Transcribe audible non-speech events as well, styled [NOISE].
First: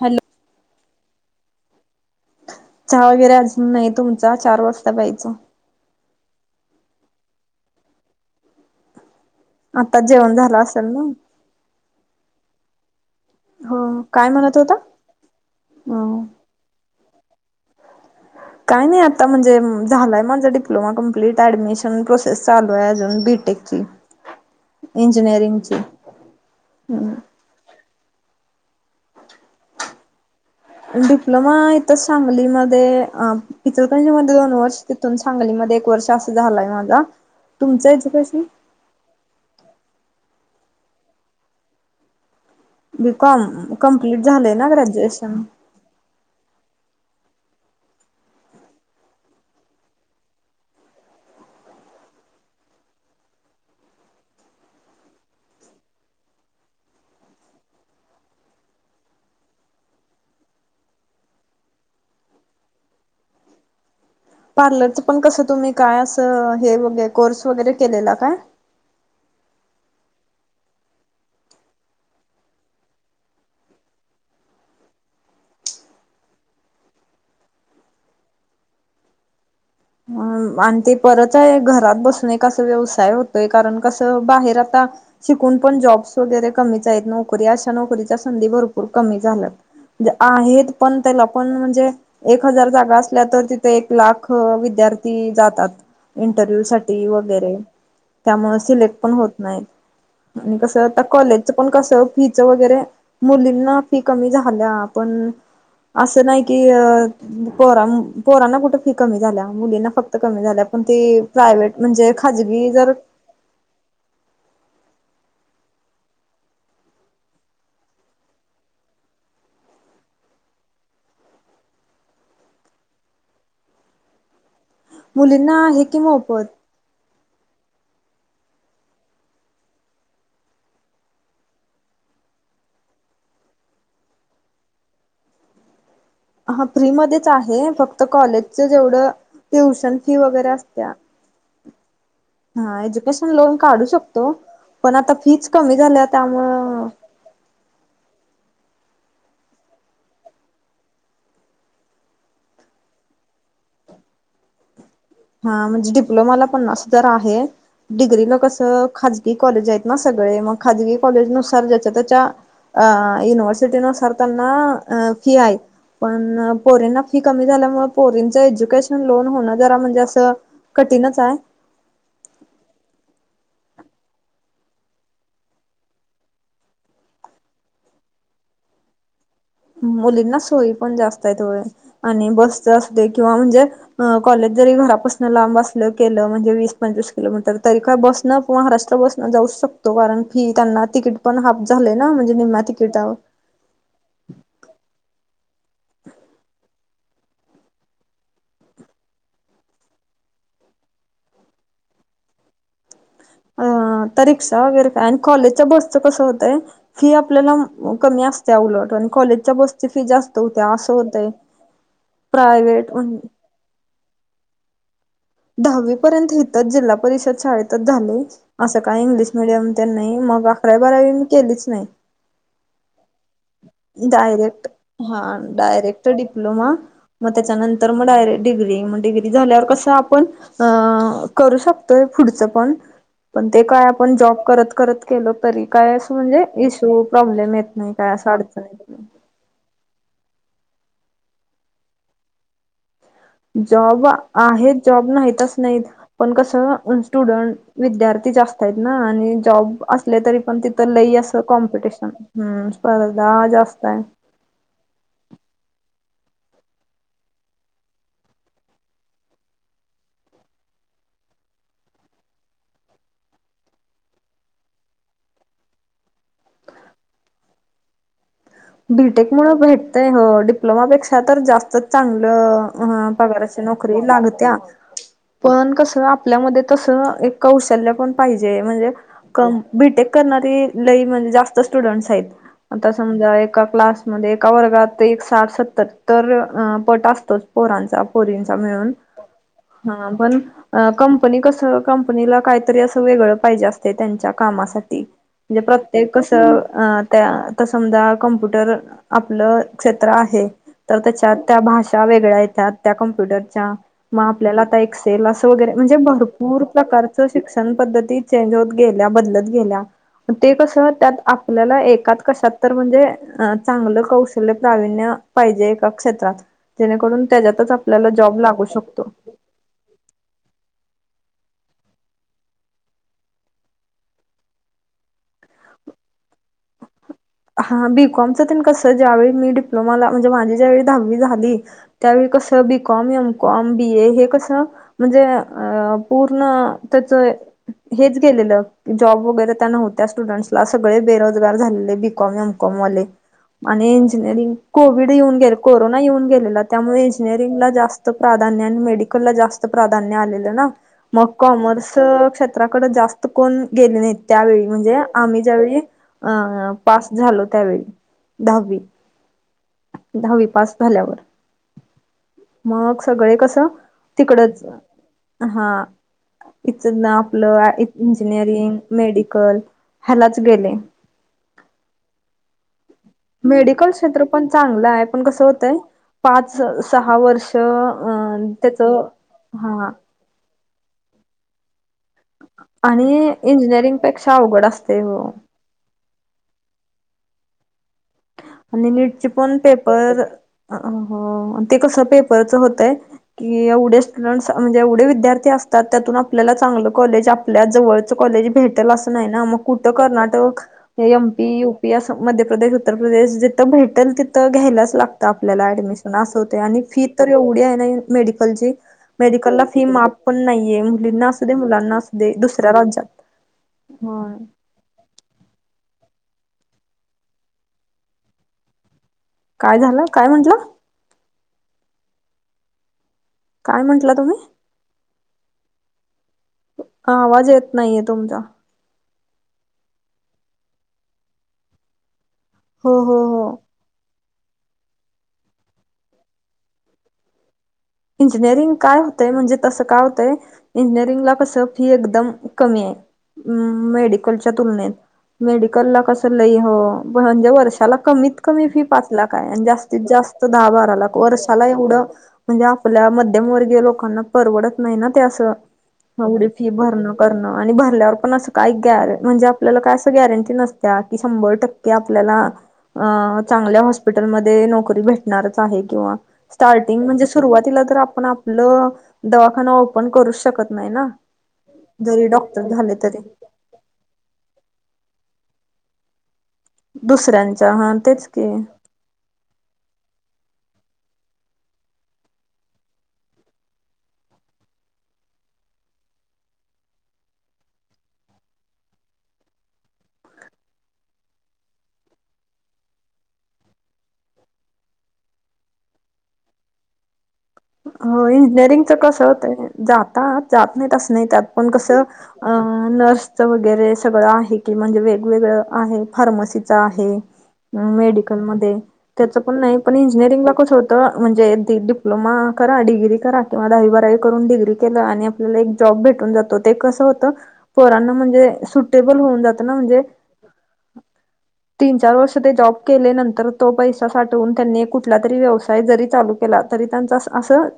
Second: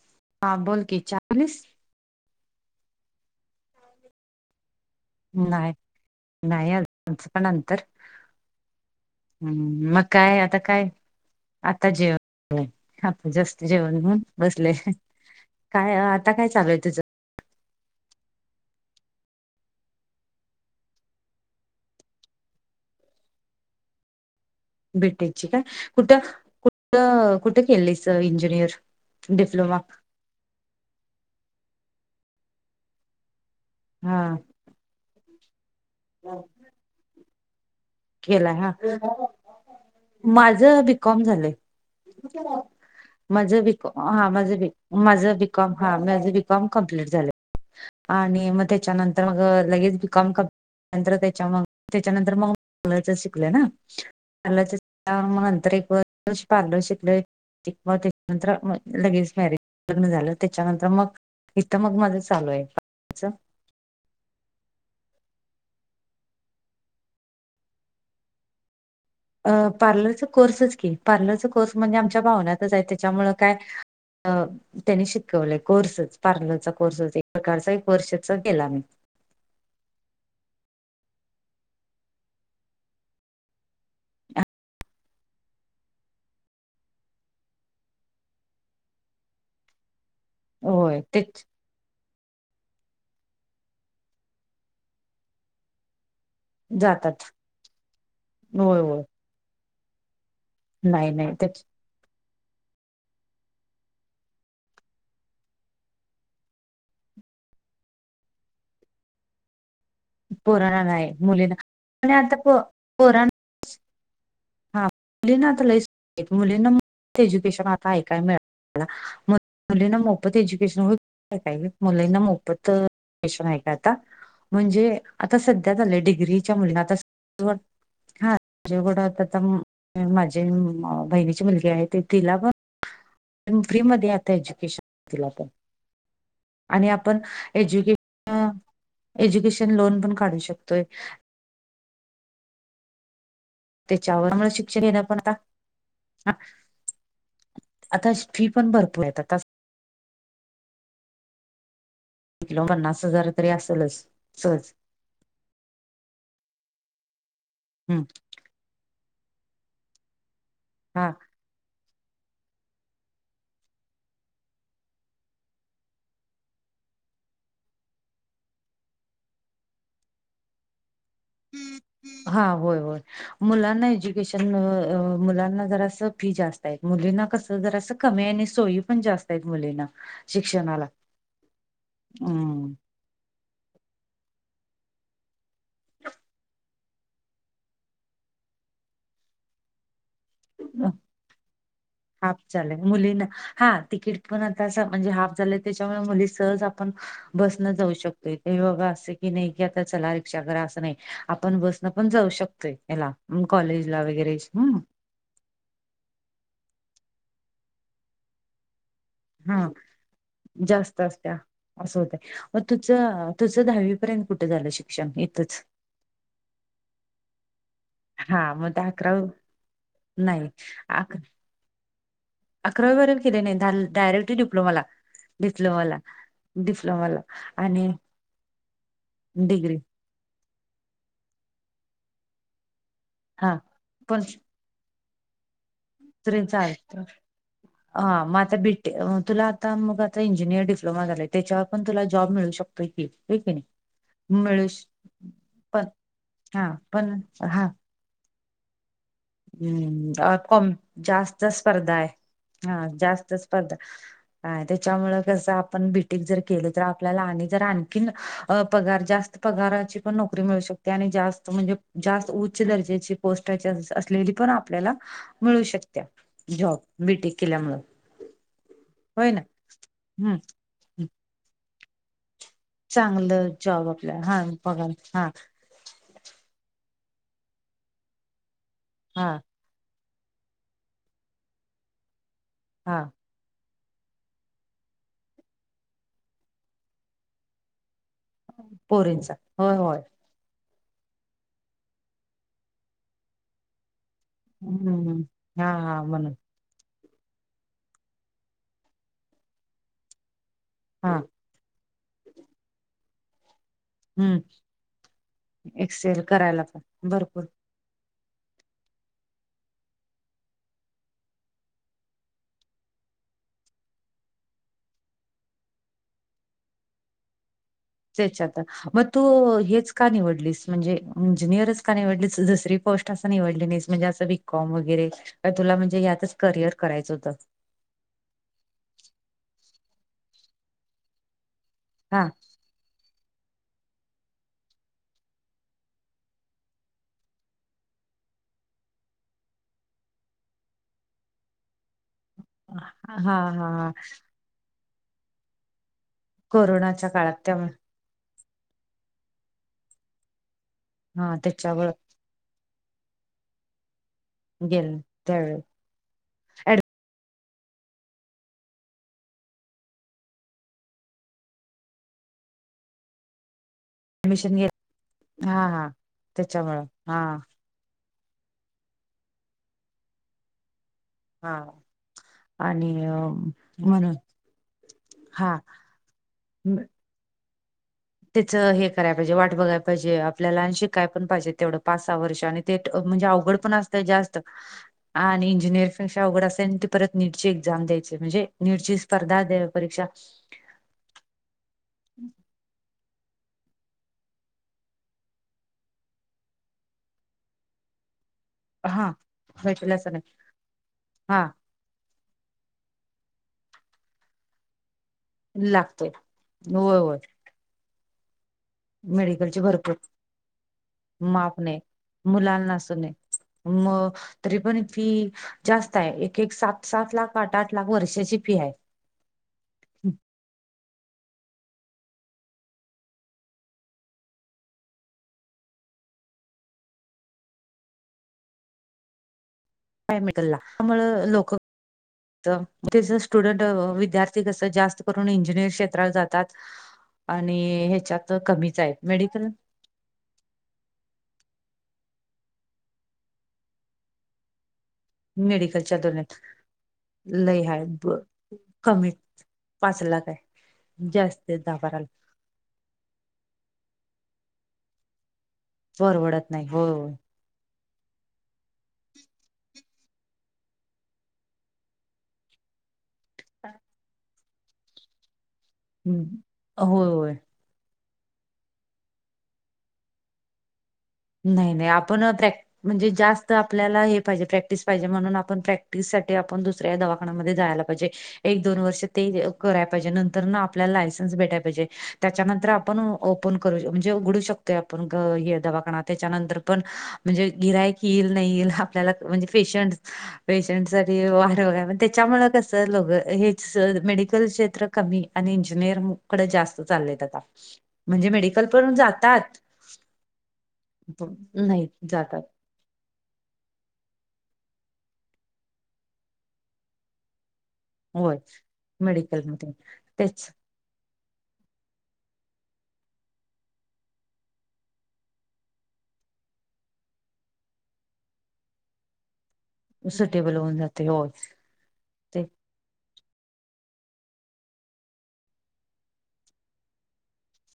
Hello हा बोलकी [INAUDIBLE] चास चहा वगैरे अजून नाही तुमचा चार वाजता [INAUDIBLE] पाहियचा नाही नाही आमचं पण नंतर हम्म मग आत्ताच जेवण काय आता झालं असेल काय ना आता जेव हो आपण जास्त हो जेवण काय म्हणत बसले होता काय हो. आता काय चालूय तुझं काय नाही आता म्हणजे झालंय माझा डिप्लोमा कंप्लीट ऍडमिशन प्रोसेस चालू आहे अजून बीटेक ची भेटाची काय कुठं कुठ कुठे केलीच इंजिनियर डिप्लोमा डिप्लोमा इथं सांगलीमध्ये पचलकंजी हा मध्ये दोन वर्ष तिथून सांगलीमध्ये एक वर्ष असं झालंय माझा तुमचच केला हा माझ बीकॉम झालंय माझं [INAUDIBLE] बीकॉम बीॉ कंप्लीट हा झालंय माझं ना बी माझं ग्रॅज्युएशन. बीिकॉम हा [INAUDIBLE] मीझ बीकॉम कम्प्ललीट झाले आणि मग त्याच्यानंतर मग लगेच बी कॉम [INAUDIBLE] क नंतर त्याच्या मग त्याच्यानंतर मग पाच शिकलंय ना पच मग नंतर एक व पार्लर शिकल [INAUDIBLE] म त्याच्यानंतर मग लगेच मॅरेज लग्न झालं त्याच्यानंतर मग इथं मग माझं चालू आहे पार्लरच पण कसं तुम्ही काय असं हे व कोर्स वगैरे केलेला काय अ पार्लरचा कोर्सच की पार्लरचा कोर्स म्हणजे आमच्या भावनातच आहे त्याच्यामुळ काय अ त्यांनी शिकवलंय कोर्सच पार्लरचा कोर्सच एक प्रकारचा कोर्सेस गेला म अ आणि ते परत आहे घरात बसून एक असं व्यवसाय होतोय कारण कसं बाहेर आता शिकून पण जॉब्स वगैरे कमीच आहेत नोकरी अशा नोकरीच्या संधी भरपूर कमी झाल्या हे पण होय त्याला तेच पण म्हणजे एक हजार जागा असल्या तर तिथे एक लाख विद्यार्थी जातात इंटरव्ह्यू साठी जातात वगैरे त्यामुळे होय सिलेक्ट होय पण होत नाहीत आणि कसं आ नाही नाही कॉलेजचं त्याच्या पण कसं फीच वगैरे मुलींना फी कमी झाल्या पण असं नाही की अ पोरा पोरांना कुठे फी कमी झाल्या मुलींना फक्त कमी झाल्या पोरांना पण ती नाही मुलींना प्रायव्हेट म्हणजे आणि आता प खाजगी जर पोरांना हा मुलीं आता लई मुलींना एज्युकेशन आता ऐकाय मिळ मली ना मोफत एज्युकेशन काही मुलांना मोफतशन आहे का आता म्हणजे आता मुलींना सध्या झा आहे की आलं मोफत डिग्रीच्या मुली आता हाजड आता माझी बहिणीची मुलगी आहे ते तिला पण फ्री मध्ये आता एज्युकेशन तिला पण. हा आणि आपण फ्रीमध्येच आहे एज्युकेश फक्त कॉलेजच जेवढं एज्युकेशन ट्युशन लोन पण फी काढू वगैरे शकतोय, असत्या हा एज्युकेशन लोन काढू शकतो त्याच्यावर त्यामुळे शिक्षण पण घेणं आता फीच कमी झाल्या त्यामुळ आता फी पण भरपूर आहेत आता बिलो पन्नास हजार तरी आसलच सहज. हा म्हणजे डिप्लोमाला पन्नास हजार आहे, हम्म डिग्री ला कसं खाज गी कॉलेज आहेत ना सगळे मग खाजगी हा कॉलेज नुसार ज्या ततेच्या अ युनिव्हर्सिटी नुसार त्यांना अ फी आहे. पण पोरींना फी कमी झाल्यामुळ पोरींच एज्युकेशन लोन होणं जरा म्हणजे आ चं कठीणच हाय हा होय होय. मुलांना एज्युकेशन मुलांना जरास फी जास्त आहेत मुलीना कस जरासं कमी आहे आणि सोई पण जा मुलींना सोयी पण जास्त आहेत होय आणि बस हम्म च दे किंव्हा म्हणजे कॉलेज जरी घरापसन लांब आसल केल म्हणजे वी पंचवीस किलोमीटर तरी काय बस न महाराष्ट्र बसन जाऊ शकतो कारण फी त्यांना तिकीट पण हाफ झालय ना म्हणजे हाफ निम्या झालंय तिकिटावर. मुलींना हा तिकीट पण आतास म्हणजे हाफ झालंय तेच्यामुळ मुली सहज आपण बसन जाऊ शकतोय की बाबा आसं की नाही की आता चला रिक्षा करा आसं नाही आपण बसन पण जाऊ शक तो हेला अ आता रिक्षा वगैरे काय आणि कॉलेजच्या बसचं कसं होतय फी आपल्याला कमी आस त्या उलट आणि कॉलेजच्या हा बसची फी जास्त होत्या आसं जास्त होतय असत्या असं होतय मग प्रायवेट म्हण तुझं तुझं दहावीपर्यंत कुठ झालं शिक्षण हे? दहावी पर्यंत हिथ जिल्हा परिषद शाळेत. इथच झालय हा मग ते आसं काय अकरावी इंग्लिश मिडियम तेन नाही मग अकरावी बारावी मी केलीच नाही. अकरावी पर्यंत केले नाही दा डायरेक्ट डिप्लोमाला हा डिप्लोमाला डायरेक्ट डी प्लोमा डिप्लोमाला म आणि तेच्यांनंतर म डायरेक्ट डिग्री म डिग्री झाल्यावर कसं पण अ करू शकतोय पुढच पण पण हा ते काय आपण पण जॉब करत करत केलो तरी काय आसं म्हणजे तरी चालत इश्यू प्रॉब्लेम येत नाही काय हा आसं मग आता बीटे आडचणी तुला आता मग आता इंजिनियर डिप्लोमा झालाय त्याच्यावर पण तुला जॉब मिळू शक जॉब आहेत श- जॉब नाहीत आस नाहीत पण हा कसं पण स्टुडंट हा विद्यार्थी जास्त आहेत ना आणि जॉब हम्म, आसले अ, तरी पण कॉम तिथं लई आस जास्त स्पर्धा आहे कॉम्पिटिशन हम्म हा जास्त स्पर्धा जास्त काय? हा तेच्यामुळ कसं आपण बी. टेक. जर केलं तर आपल्याला आणि जर आणखीन अ पगार जास्त त पगाराची पण नोकरी मिळू शकते आणि जास्त म्हणजे जास्त उच्च दर्जेची पोस्टाची आ सलेली पण आपल्याला मिळू शकत्या जॉब बी. टेक, केल्यामुळ. बी. टेक, मूळ भेटतंय हो डिप्लोमापेक्षा तर जास्तच चांगलं हा चांगलं पगाराची जॉब नोकरी आपल्या हा लागत्या पगार हा पण कस आ आपल्यामध्ये तसं एक कौशल्य पण पाहिजे, म्हणजे हा. बी. टेक, करणारी लई म्हणजे जास्त स्टुडंट्स हाईत आता हा समजा ए का क्लासमध्ये एका वर्गात एक साठ सत्तर तर अ पट आसतोच, पोरांचा, पोरींचा मिळून, पोरींचा होय होय हा पण कंपनी कसं, कंपनीला काहीतरी असं वेगळं पाहिजे असते त्यांच्या कामासाठी, हम्म म्हणजे हा हा प्रत्येक कस म्हणून त्या आता समजा कम्प्युटर आपलं क्षेत्र आहे, तर हा त्येच्यात त्या भाषा वेगळ्या येतात त्या कम्प्युटरच्या. म, हम्म आपल्याला आता एक्सेल असं वगैरे म्हणजे एक्सेल भरपूर करायला पण प्रकारच भरपूर शिक्षण पद्धतीत चेंज होत गेल्या, बदलत गेल्या ते कसं त्यात आपल्याला एकात कशात तर म्हणजे अ, चांगलं कौशल्य प्रावीण्य पाहिजे एका क्षेत्रात, जेणेकरून त्याच्यातच आपल्याला जॉब लागू तेच्यातच म शकतो तू हेच का निवडलीस म्हणजे इंजिनियरच का निवडलीस दुसरी पोस्ट असं निवडली नाहीस म्हणजे असं बीकॉम वगैरे. काय तुला म्हणजे यातच करिअर करायचं हुतं. हा बीकॉमचं कसं ज्यावेळी मी डिप्लोमाला म्हणजे माझी ज्यावेळी दहावी झाली हा त्यावेळी कसं B com M com BA हे कस म्हणजे अ पूर्ण त्याचं हेच गेलेलं जॉब वगैरे त्या नव्हत्या स्टुडंटसला सगळे बेरोजगार झालेले. बी कॉम एम कॉम वाले हा हा हा. आणि इंजिनीरिंग कोविड येऊन गेलं कोरोना येऊन गेला गेला त्यामुळे कोरोनाच्या काळात इंजिनीरिंग त्यामुळे ला जास्त प्राधान्य आणि मेडिकलला जास्त प्राधान्य आलेलं ना मग हा त्याच्यावर कोमर्स क्षे त्राकडे जास्त कोण गेले नाहीत त्यावेळी म्हणजे गेल आम्ही त्यावेळी ज्यावेळी अं पास झालो त्यावेळी दहावी. दहावी पास झाल्यावर मग सगळे कसं. ऍडमिशन तिकडच घेत हा इच ना आपलं इच इंजिनिअरिंग मेडिकल ह्यलाच गेले. हा आणि. मेडिकल म्हणून क्षेत्र पण चांगलं हाय पण कसं हा होतय पाच सहा वर्ष. तिचं त्याच हे कराय पाहिजे वाट बघाय हा पाहिजे आपल्याला आणि शिकाय पण पाहिजे तेवढं. पाच सहा वर्ष आणि ते म्हणजे अवघड पण इंजिनिअरिंग असतय पेक्षा जास्त अवघड असते हो आणि इंजिनिअर अवघड असतय आणि परत नीटची एक्झाम द्यायची म्हणजे आणि नीटची नीटचे स्पर्धा पण द्या परीक्षा. पेपर हो ते कसं पेपरचं होतंय कि एवढे स्टुडंट्स म्हणजे एवढे विद्यार्थी असतात त्यातून आपल्याला चांगलं कॉलेज आप ल्या जवळच कॉलेज भेटंल हा असं नाही ना मग कुठं भेटला असं नाही कर्नाटक हे एम. हा पी यू. पी अस मध्य प्रदेश उत्तर प्रदेश जिथं भेटल तिथं घ्यायलाच लागत. तर आपल्याला लागतोय ॲडमिशन असं होतय आणि होय फी होय तर एवढी आहे ना ही मेडिकलची. मेडिकलची मेडिकलला फी भरपूर माफ पण नाहीये मुलींना असू दे मुलांना असू दे दुसऱ्या राज्यात. मगं तरीपण फी जास्त हाय एक एक सात सात लाख आठ आठ लाख वर्षाची फी हाय काय झालं काय म्हंटला? काय म्हंटला तुम्ही? आवाज येत नाहीये तुमचा. मेडिकलला त्यामुळं लोक हो हो ज हो स्टुडंट विद्यार्थी कस जास्त म्हणून इंजिनिअर क्षेत्रात जातात आणि हे इंजिनिअरिंग काय होतय म्हणजे तसं काय होतंय इंजिनिअरिंगला कसं फी एकदम कमी आहे मेडिकलच्या तुलनेत मेडिकल मेडिकलच्या ला तुलनेत कस लई हो म्हणजे लय हाय वर्षाला ब कमीत कमी फी पाच लाख हाय आणि पाच जास्तीत लाख जास्त आहे दहा बारा लाख जास्त वर्षाला दहा बारा एवढं म्हणजे आपल्या मध्यमवर्गीय लोकांना परवडत नाही ना ते असं एवढी परवडत नाही फी होय भरण होय करण. आणि भरल्यावर पण असं काही गॅर म्हणजे आपल्याला काय अस गॅरंटी नसत्या कि शंभर टक्के आपल्याला. अ चांगल्या हॉस्पिटलमध्ये नोकरी भेटणार आहे किंवा स्टिंग होय म्हणजे होय असं. सुरवातीला तर आपण आपलं दवाखाना ओपन करू शकत नाही ना. नाही नाही आपण जरी प्रॅक्टि डॉक्टर झाले म्हणजे तरी जास्त आपल्याला हे पाहिजे प्रॅक्टिस पाहिजे म्हणून आपण प्रॅक्टिससाठी. ते दुसऱ्या दवाखान्यामध्ये दुसऱ्यांच्या हा पाजे तेच की एक दोन वर्ष. ते हे कराय पाहिजे नंतर आपल्याला लायसन्स भेटाय पाहिजे त्याच्यानंतर आपण ओपन करू म्हणजे उघडू शकतो. ते आपण ग ये दवाखानात. त्याच्यानंतर पण म्हणजे गिरायक येईल नाहील आपल्याला म्हणजे पेशंट. पेशंट सा वार त्याच्यामु कस लो हेच मेडिकल क्षेत्र कमी. आणि इंजिनिअरकडे जास्त चाललेत आता. हो म्हणजे मेडिकल इंजिनिअरिंगच पण कसत जातात जाता जात नाही तसं प- नाही त्यात पण नाही कसं जातात. अ. नर्सच वगैरे सगळं आहे कि म्हणजे वेगवेगळं आहे फार्मसीच आहे. मग होय मेडिकल मध्ये त्याचं पण मेडिकलमध्ये नाही पण तेच इंजिनिअरिंगला कसं होतं म्हणजे डी डिप्लोमा. करा डिग्री करा किंवा दहावी बारावी करून डिग्री केलं आणि आपल्याला एक जॉब भेटून जातो ते कसं होतं. पोरांना म्हणजे सुटेबल होऊन जात. सुटेबल होऊन जाते हो. तीन चार वर्ष ते जॉब केले नंतर तो पैसा साठवून त्यांनी कुठला तरी व्यवसाय जरी चालू. केला तरी त्यांच असं असं.